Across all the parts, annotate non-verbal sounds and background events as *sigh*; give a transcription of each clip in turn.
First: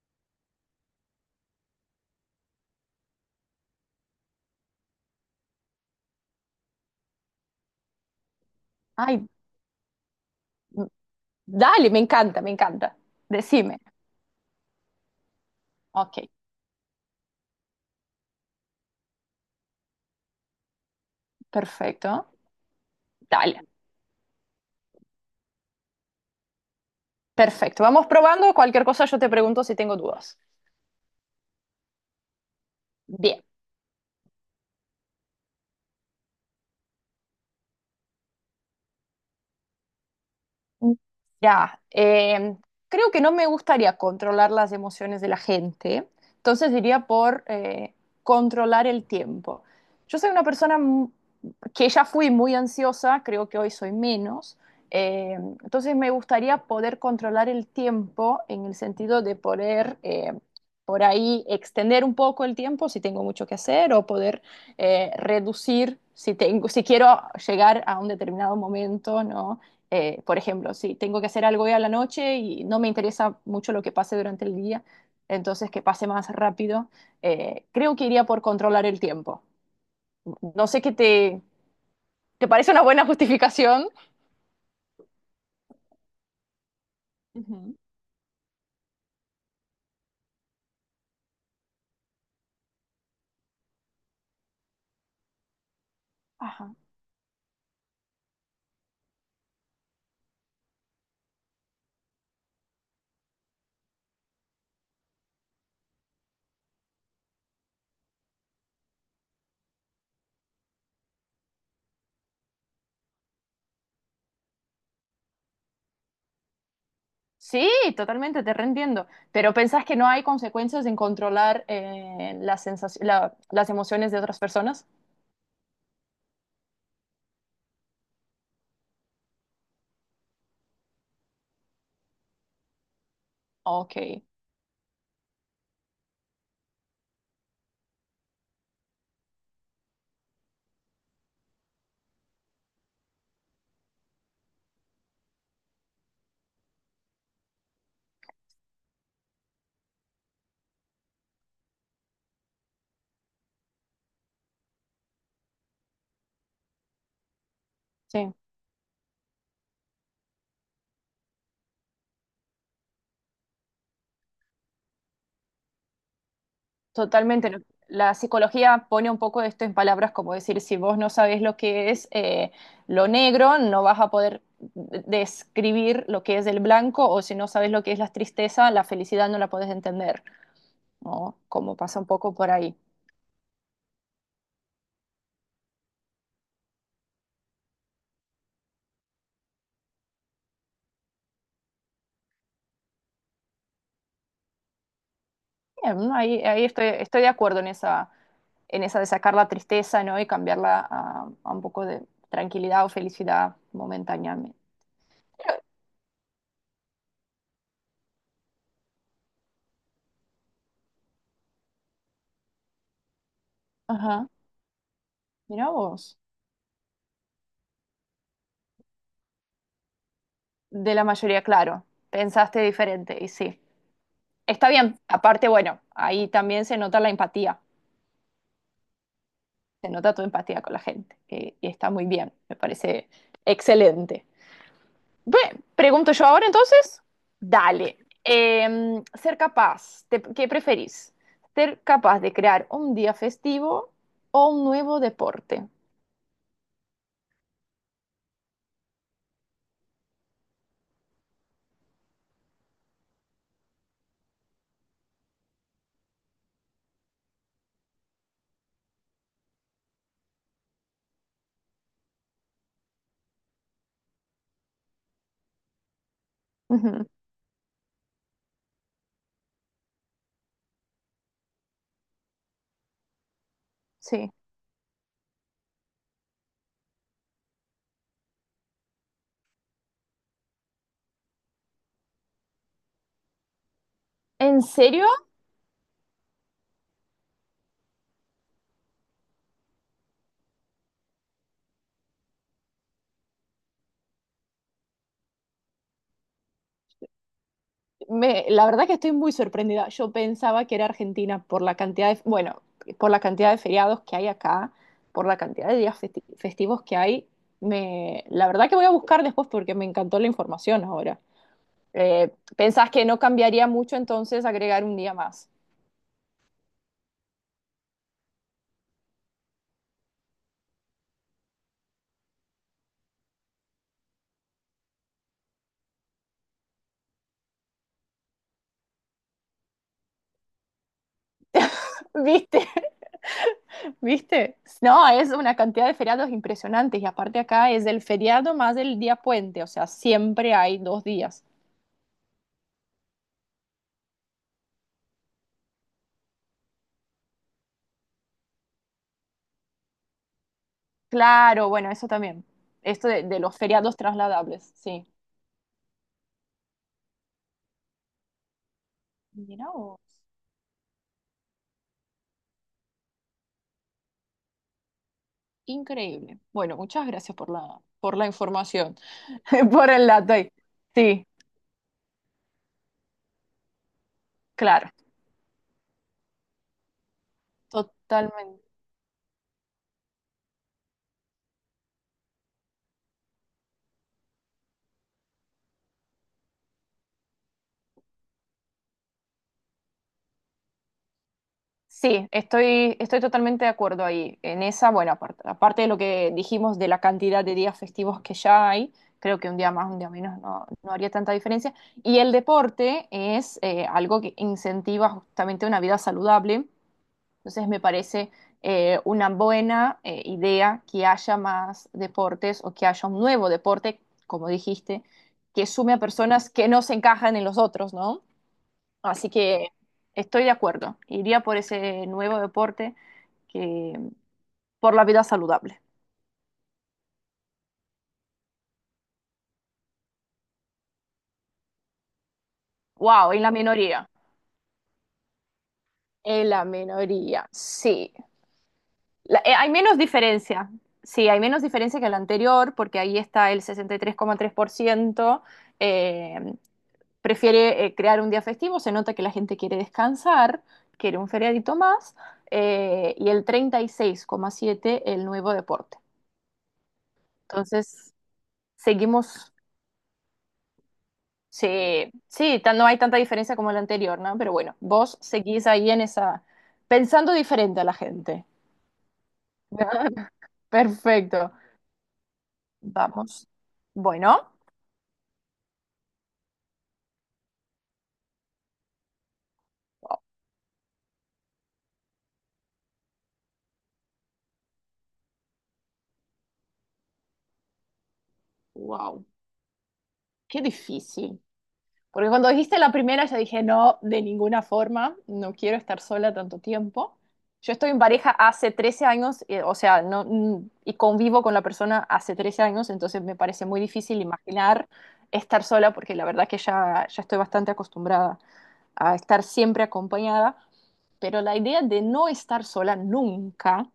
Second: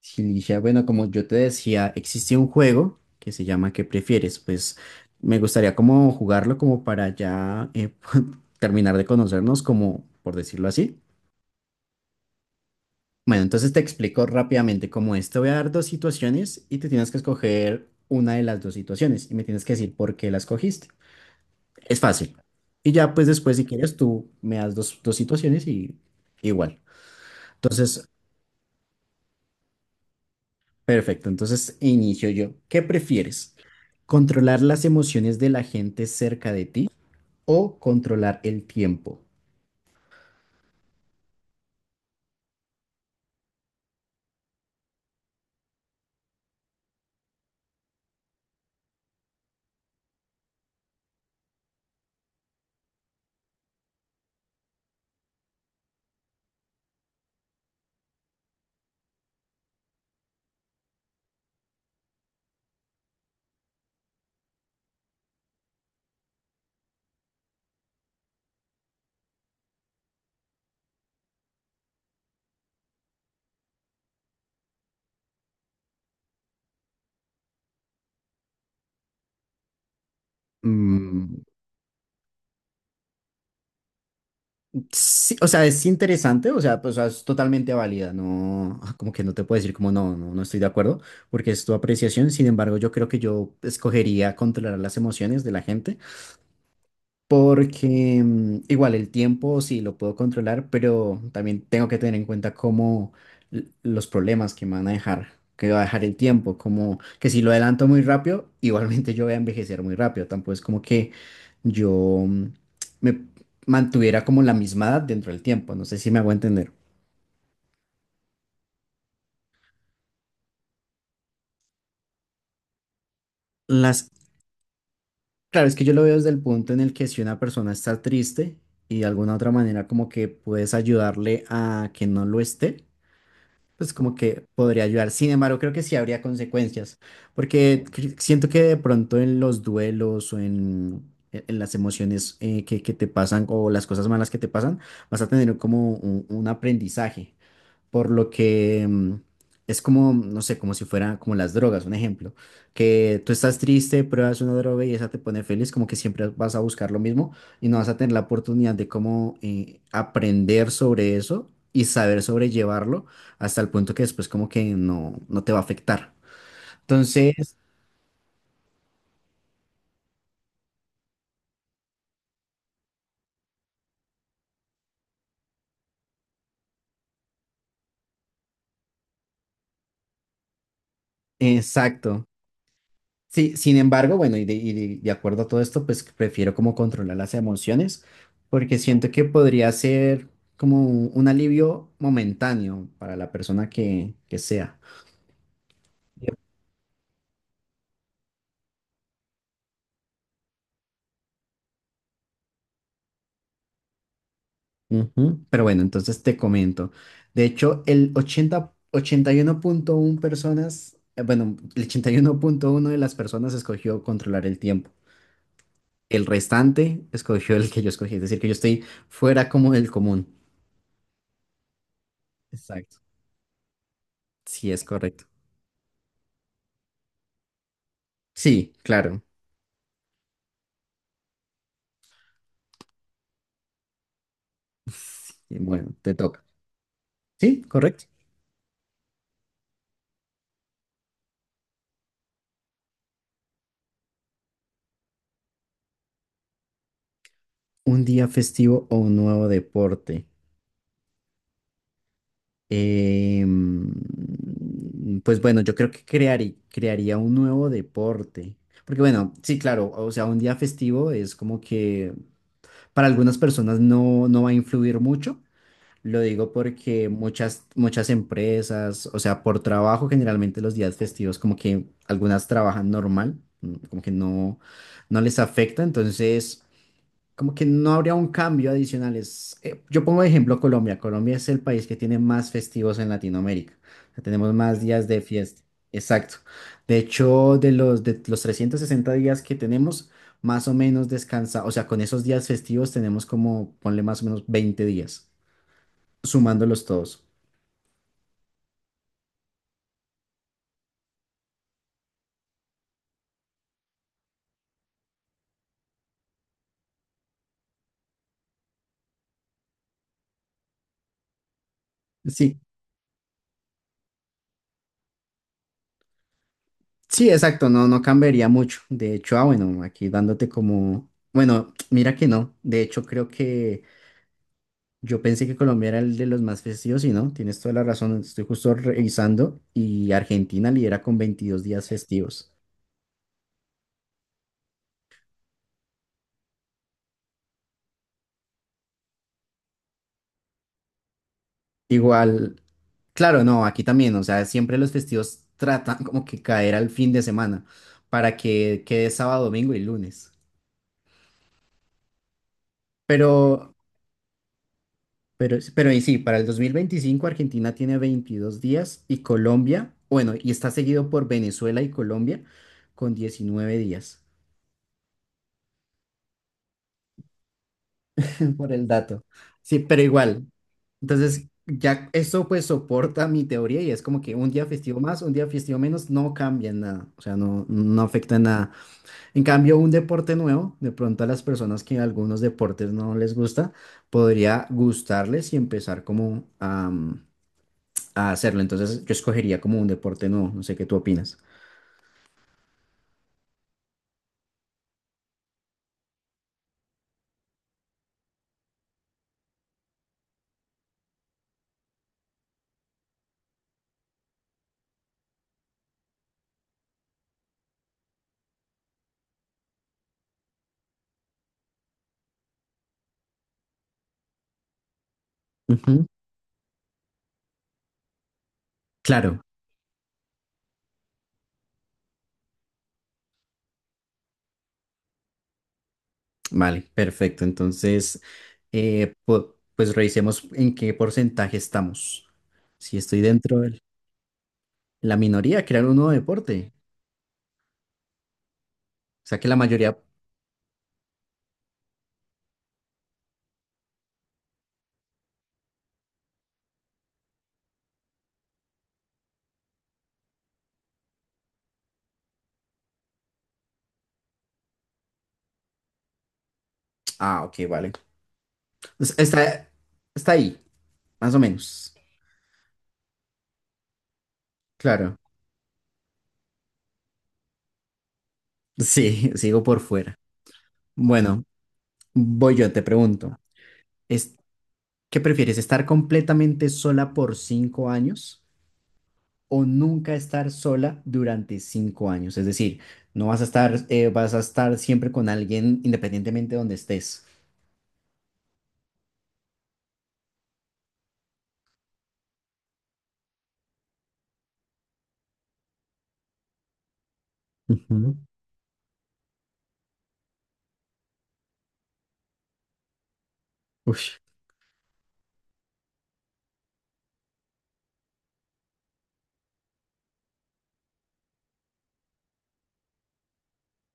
Sí, Ligia, bueno, como yo te decía, existe un juego que se llama ¿qué prefieres? Pues me gustaría como jugarlo como para ya *laughs* terminar de Ay, conocernos, como por decirlo m- así. dale, me encanta, me encanta. Bueno, entonces Decime. te explico rápidamente cómo es. Te voy a dar dos Ok, situaciones y te tienes que escoger una de las dos situaciones y me tienes que decir por qué la escogiste. Es perfecto. fácil. Y ya pues después Dale, si quieres tú me das dos situaciones y igual. perfecto. Vamos Entonces. probando. Cualquier cosa yo te pregunto si tengo dudas. Perfecto, entonces inicio yo. ¿Qué Bien. prefieres? ¿Controlar las emociones de la gente cerca de ti o controlar el tiempo? Ya, creo que no me gustaría controlar las emociones de la gente, entonces diría por controlar el tiempo. Yo soy una persona que ya fui muy ansiosa, creo que hoy soy menos, entonces me gustaría poder controlar el tiempo en el sentido de poder por ahí extender un poco el tiempo si tengo mucho que hacer o poder reducir si tengo, si quiero llegar a un determinado momento, ¿no? Por ejemplo, si tengo que hacer algo hoy a la noche y no me interesa mucho lo que pase durante el día, entonces que pase más rápido, creo que iría por controlar el tiempo. No sé qué te, Mm, ¿te parece una buena justificación? sí, o sea, es interesante, o sea, pues, o sea, es totalmente Ujú. válida, no, ah, como que no te puedo decir como no, no, no estoy de acuerdo, porque es tu apreciación. Sin embargo, yo creo que yo escogería controlar las emociones de la gente, Ajá. porque igual el tiempo sí lo puedo controlar, pero también tengo que tener en cuenta cómo los problemas que me van a dejar, que va a dejar el tiempo, como que si lo adelanto muy rápido, *laughs* igualmente yo voy a envejecer muy rápido, tampoco es como que yo mm, me mantuviera como la misma edad dentro del tiempo, no sé si me hago entender. Sí, totalmente, te reentiendo. ¿Pero pensás que no hay consecuencias en controlar las las Las, emociones de otras personas? claro, es que yo lo veo desde el punto en el que si una persona está triste y de alguna otra manera como que puedes ayudarle a que no lo esté, pues Ok, como que podría ayudar. Sin embargo, creo que sí habría consecuencias, porque siento que de pronto en los duelos o en las emociones que te pasan o las cosas malas que te pasan, vas a tener como un aprendizaje, por lo que es como, no sé, como si fuera como las drogas, un ejemplo, que tú estás triste, pruebas una droga y esa te pone feliz, como que siempre vas a buscar lo mismo y no vas a tener la sí. oportunidad de cómo aprender sobre eso y saber sobrellevarlo hasta el punto que después como que no te va a afectar. Totalmente. Entonces, La psicología pone un poco esto en palabras, como decir, si vos no sabés lo que es lo negro, no vas a poder describir lo que es el blanco, o si no sabes lo que es la tristeza, la felicidad no la podés entender, ¿no? Como pasa un exacto. poco por ahí. Sí, sin embargo, bueno, de acuerdo a todo esto, pues prefiero como controlar las emociones, porque siento que podría ser como un alivio momentáneo para la persona que sea. Bien, ¿no? Yep. Ahí, ahí estoy, estoy de acuerdo en esa de sacar la tristeza, ¿no? Y cambiarla a un poco de tranquilidad o felicidad momentáneamente. Ujú. Pero, Pero bueno, entonces te comento. De hecho, el ochenta y uno punto uno personas, bueno, el 81,1 de las personas escogió ajá, controlar el tiempo. mira vos. El restante escogió el que yo escogí, es decir, que yo estoy fuera como del común. De la mayoría, claro. Pensaste Exacto. diferente, y sí. Está Sí, es bien, correcto. aparte, bueno, ahí también se nota la empatía, Sí, claro. se nota tu empatía con la gente, que está muy bien, me parece excelente. Ve, Bueno, pregunto te yo toca. ahora entonces, Sí, dale, correcto. Ser capaz, te- ¿qué preferís? ¿Ser capaz de crear un día festivo o un nuevo deporte? ¿Un día festivo o un nuevo deporte? Em, pues bueno, yo creo que crearía un nuevo deporte. Porque bueno, sí, claro, o sea, un día festivo es como que para algunas personas no va a influir mucho. Lo digo Ujú, porque muchas empresas, o sea, por trabajo generalmente los días festivos como que algunas trabajan normal, como que sí. no les afecta. Entonces, como que no habría un cambio adicional. Yo pongo de ejemplo Colombia. Colombia es el país que tiene más festivos en Latinoamérica. O sea, tenemos ¿En más serio? días de fiesta. Exacto. De hecho, de los 360 días que tenemos, más o menos descansa. O sea, con esos días festivos tenemos como, ponle más o menos 20 días, sumándolos todos. Me, la verdad que estoy muy sorprendida. Yo pensaba que era Argentina por la cantidad de, bueno, por la cantidad de feriados que hay acá, por la cantidad de días festivos que hay. Me, la verdad que voy a buscar después porque me encantó la información ahora. Eh, Sí, ¿Pensás que no cambiaría mucho entonces agregar un día más? sí, exacto, no cambiaría mucho. De hecho, ah, bueno, aquí dándote como, bueno, mira que no. De hecho, creo que yo pensé que Colombia era el de los más festivos y no, tienes toda la razón. Estoy justo revisando y Argentina lidera con 22 días *laughs* festivos. ¿Viste? *laughs* ¿Viste? No, es una cantidad de feriados impresionantes y aparte acá es el feriado más el día puente, o sea, siempre hay dos días. Igual, claro, no, aquí también, o sea, siempre los festivos tratan como que caer al fin de semana para que quede sábado, domingo y lunes. Claro, bueno, eso también. Esto de los Pero, feriados trasladables, sí. pero y sí, para el 2025 Argentina tiene 22 días y Mira Colombia, vos, bueno, y está seguido por Venezuela y Colombia con 19 días. increíble. Bueno, muchas gracias por la Por el información, dato. *laughs* Sí, por pero el dato igual. ahí. Sí, Entonces, ya eso pues soporta mi teoría, y es como que un día claro, festivo más, un día festivo menos, no cambia en nada. O sea, no afecta en totalmente. nada. En cambio, un deporte nuevo, de pronto a las personas que algunos deportes no les gusta, podría gustarles y empezar como a hacerlo. Entonces, yo escogería como un deporte nuevo. No sé qué tú opinas. Sí, estoy, estoy totalmente de acuerdo ahí. En esa, bueno, aparte, aparte de lo que dijimos de la cantidad de días festivos que ya hay, creo que un día más, un día menos no, no haría tanta diferencia. Y el deporte es algo que incentiva justamente una vida saludable. Entonces me parece una buena idea que haya más deportes o que haya un nuevo deporte, como dijiste, que sume a Ujú. personas que no se encajan en los otros, ¿no? Así Claro. que estoy de acuerdo. Iría por ese nuevo deporte que por la vida saludable. Vale, perfecto. Entonces, pues revisemos en qué porcentaje estamos. Si estoy Wow, en la dentro de minoría. la minoría, crear un nuevo En la deporte. minoría, sí. O sea que la Hay mayoría. menos diferencia. Sí, hay menos diferencia que el anterior porque ahí está el 63,3% prefiere crear un día festivo, se nota que la gente quiere descansar, quiere un feriadito más, y el 36,7 el nuevo deporte. Ah, ok, vale. Entonces, O sea, seguimos, está ahí, más o menos. sí, sí, no hay tanta diferencia como el anterior, ¿no? Pero bueno, Claro. vos seguís ahí en esa, pensando diferente a la gente. Sí, *laughs* sigo por fuera. *laughs* Bueno, Perfecto, voy yo, te pregunto. vamos. ¿Es, Bueno, qué prefieres, estar completamente sola por 5 años o nunca estar sola durante 5 años? Es decir, no vas a estar, vas a estar siempre con alguien independientemente de donde estés. wow, qué difícil. Porque cuando dijiste la primera, yo dije, no, de ninguna forma, no quiero estar sola tanto tiempo. Yo estoy en Ujú. pareja hace 13 años, o sea, no, mm, y convivo con la persona hace 13 años, entonces me parece muy Ush. difícil imaginar estar sola, porque la verdad que ya, ya estoy bastante acostumbrada a estar siempre acompañada, pero la idea de no estar sola nunca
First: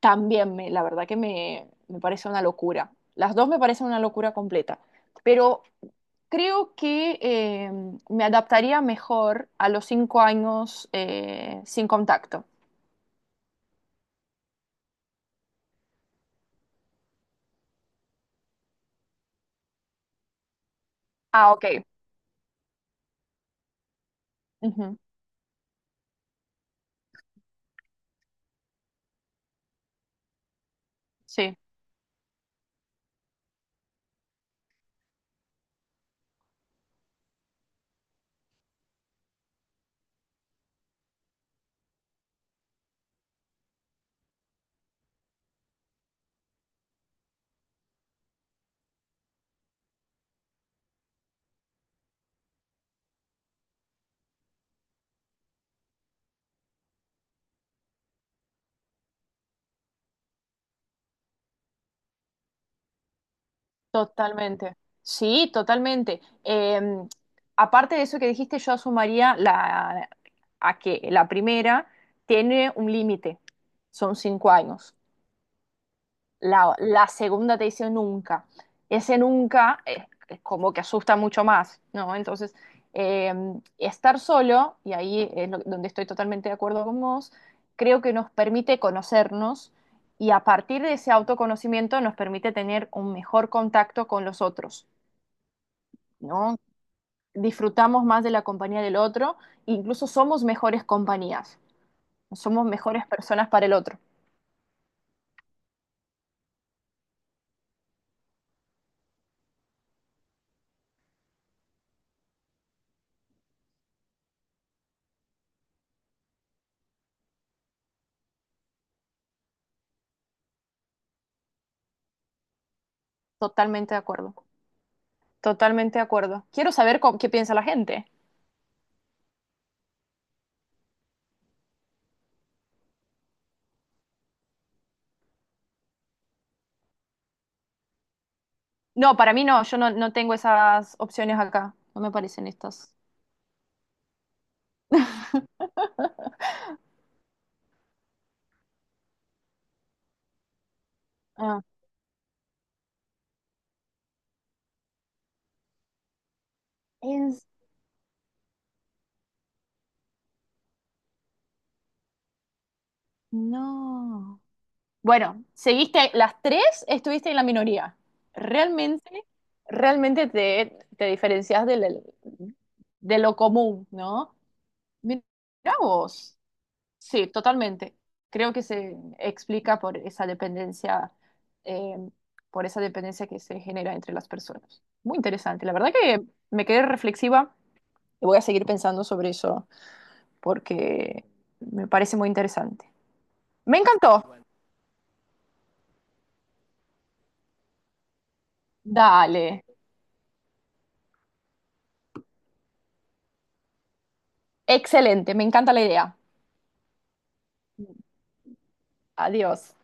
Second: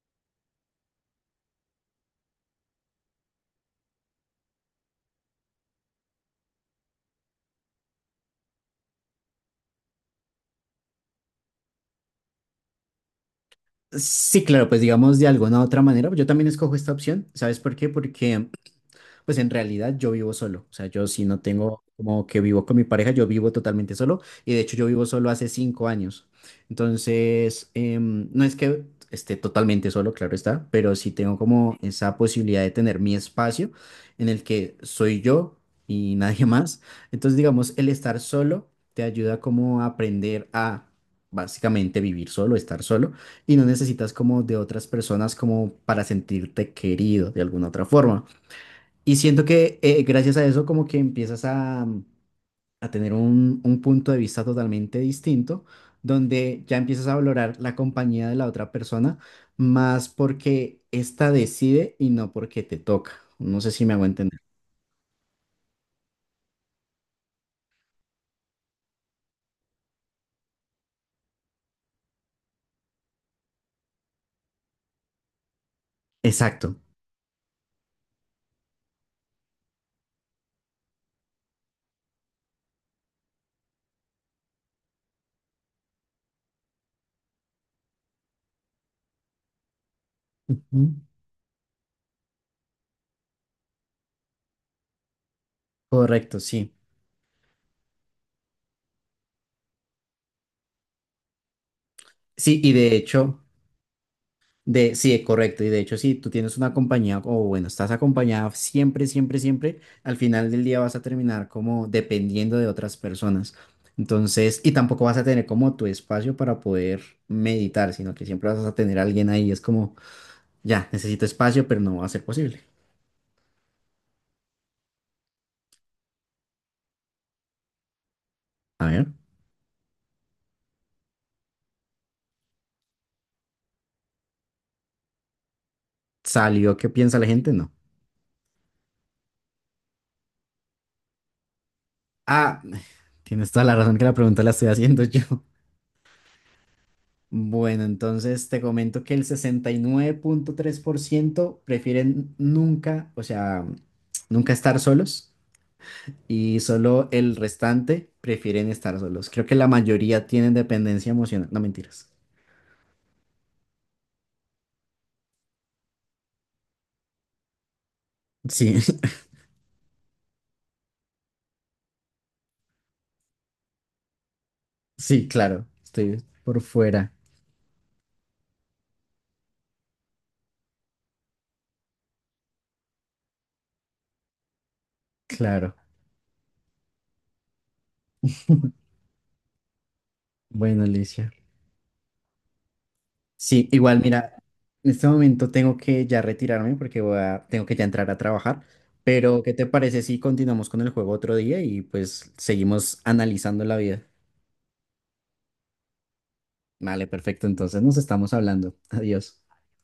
también me, la verdad que me parece una locura. Las dos me parecen una locura completa. Pero creo que me adaptaría mejor a los 5 años sin contacto. Sí, claro, pues digamos de alguna u otra manera, yo también escojo esta opción. ¿Sabes por qué? Porque pues en realidad yo vivo solo. O sea, yo sí no Ah, tengo ok. como que vivo con mi pareja, yo vivo totalmente solo. Y de hecho yo Ujú, vivo solo hace 5 años. Entonces, no es que esté totalmente solo, claro está, pero sí tengo sí, como esa posibilidad de tener mi espacio en el que soy yo y *laughs* nadie más. Entonces, digamos, el estar solo te ayuda como a aprender a básicamente vivir solo, estar solo, y no necesitas como de otras personas como para sentirte querido de alguna otra forma. Y siento que gracias a eso como que empiezas a tener un punto de vista totalmente distinto, donde ya empiezas a valorar la compañía de la otra persona más porque ésta decide y no porque te toca. No sé si me hago entender. totalmente. Sí, totalmente. Aparte de eso que dijiste, yo asumiría la, a que la primera tiene un límite, son 5 años. La, Exacto. la segunda te dice nunca. Ese nunca es, es como que asusta mucho más, ¿no? Entonces, eh, estar solo, y ahí es donde estoy totalmente de acuerdo con vos, creo que nos permite conocernos y a partir de Ujú. ese autoconocimiento nos permite tener un mejor contacto con los otros, Correcto, ¿no? sí. Disfrutamos más de la compañía del otro, incluso somos mejores compañías, Sí, somos y de mejores hecho, personas para el otro. Sí, correcto. Y de hecho, si tú tienes una compañía o bueno, estás acompañada siempre, siempre, siempre, al final del día vas a terminar como dependiendo de otras personas. Entonces, y tampoco vas a tener como tu espacio para poder meditar, sino que siempre vas a tener a alguien ahí. Es como, ya, necesito espacio, pero no va a ser posible. Totalmente de acuerdo. Totalmente de acuerdo. Quiero saber cómo- qué piensa la gente. A ver, ¿salió qué piensa la gente? No. No, para mí no, yo no, no tengo esas opciones acá. No me parecen Ah, estas. tienes toda la razón, que la pregunta la estoy haciendo *laughs* yo. *laughs* Bueno, entonces te comento que el 69,3% Ah, prefieren nunca, o sea, nunca estar solos, y solo el es- restante prefieren estar solos. Creo que la mayoría tienen dependencia emocional. No, mentiras. no. Bueno, seguiste las tres, estuviste en la minoría. Sí, *laughs* Realmente, realmente te, te diferencias del, de lo común, ¿no? Mira sí, claro, estoy vos. por fuera, Sí, totalmente. Creo que se explica eh, por esa dependencia que se genera entre las personas. Muy interesante. La claro. verdad que me quedé reflexiva voy a seguir *laughs* pensando sobre eso Bueno, porque Alicia, me parece muy interesante. sí, Me igual, mira, encantó. en este momento tengo que ya retirarme porque tengo que ya entrar a trabajar, pero ¿qué Dale. te parece si continuamos con el juego otro día y pues seguimos analizando la vida? Excelente, me encanta la idea. Vale, perfecto, entonces nos estamos hablando. *laughs* Adiós. Adiós.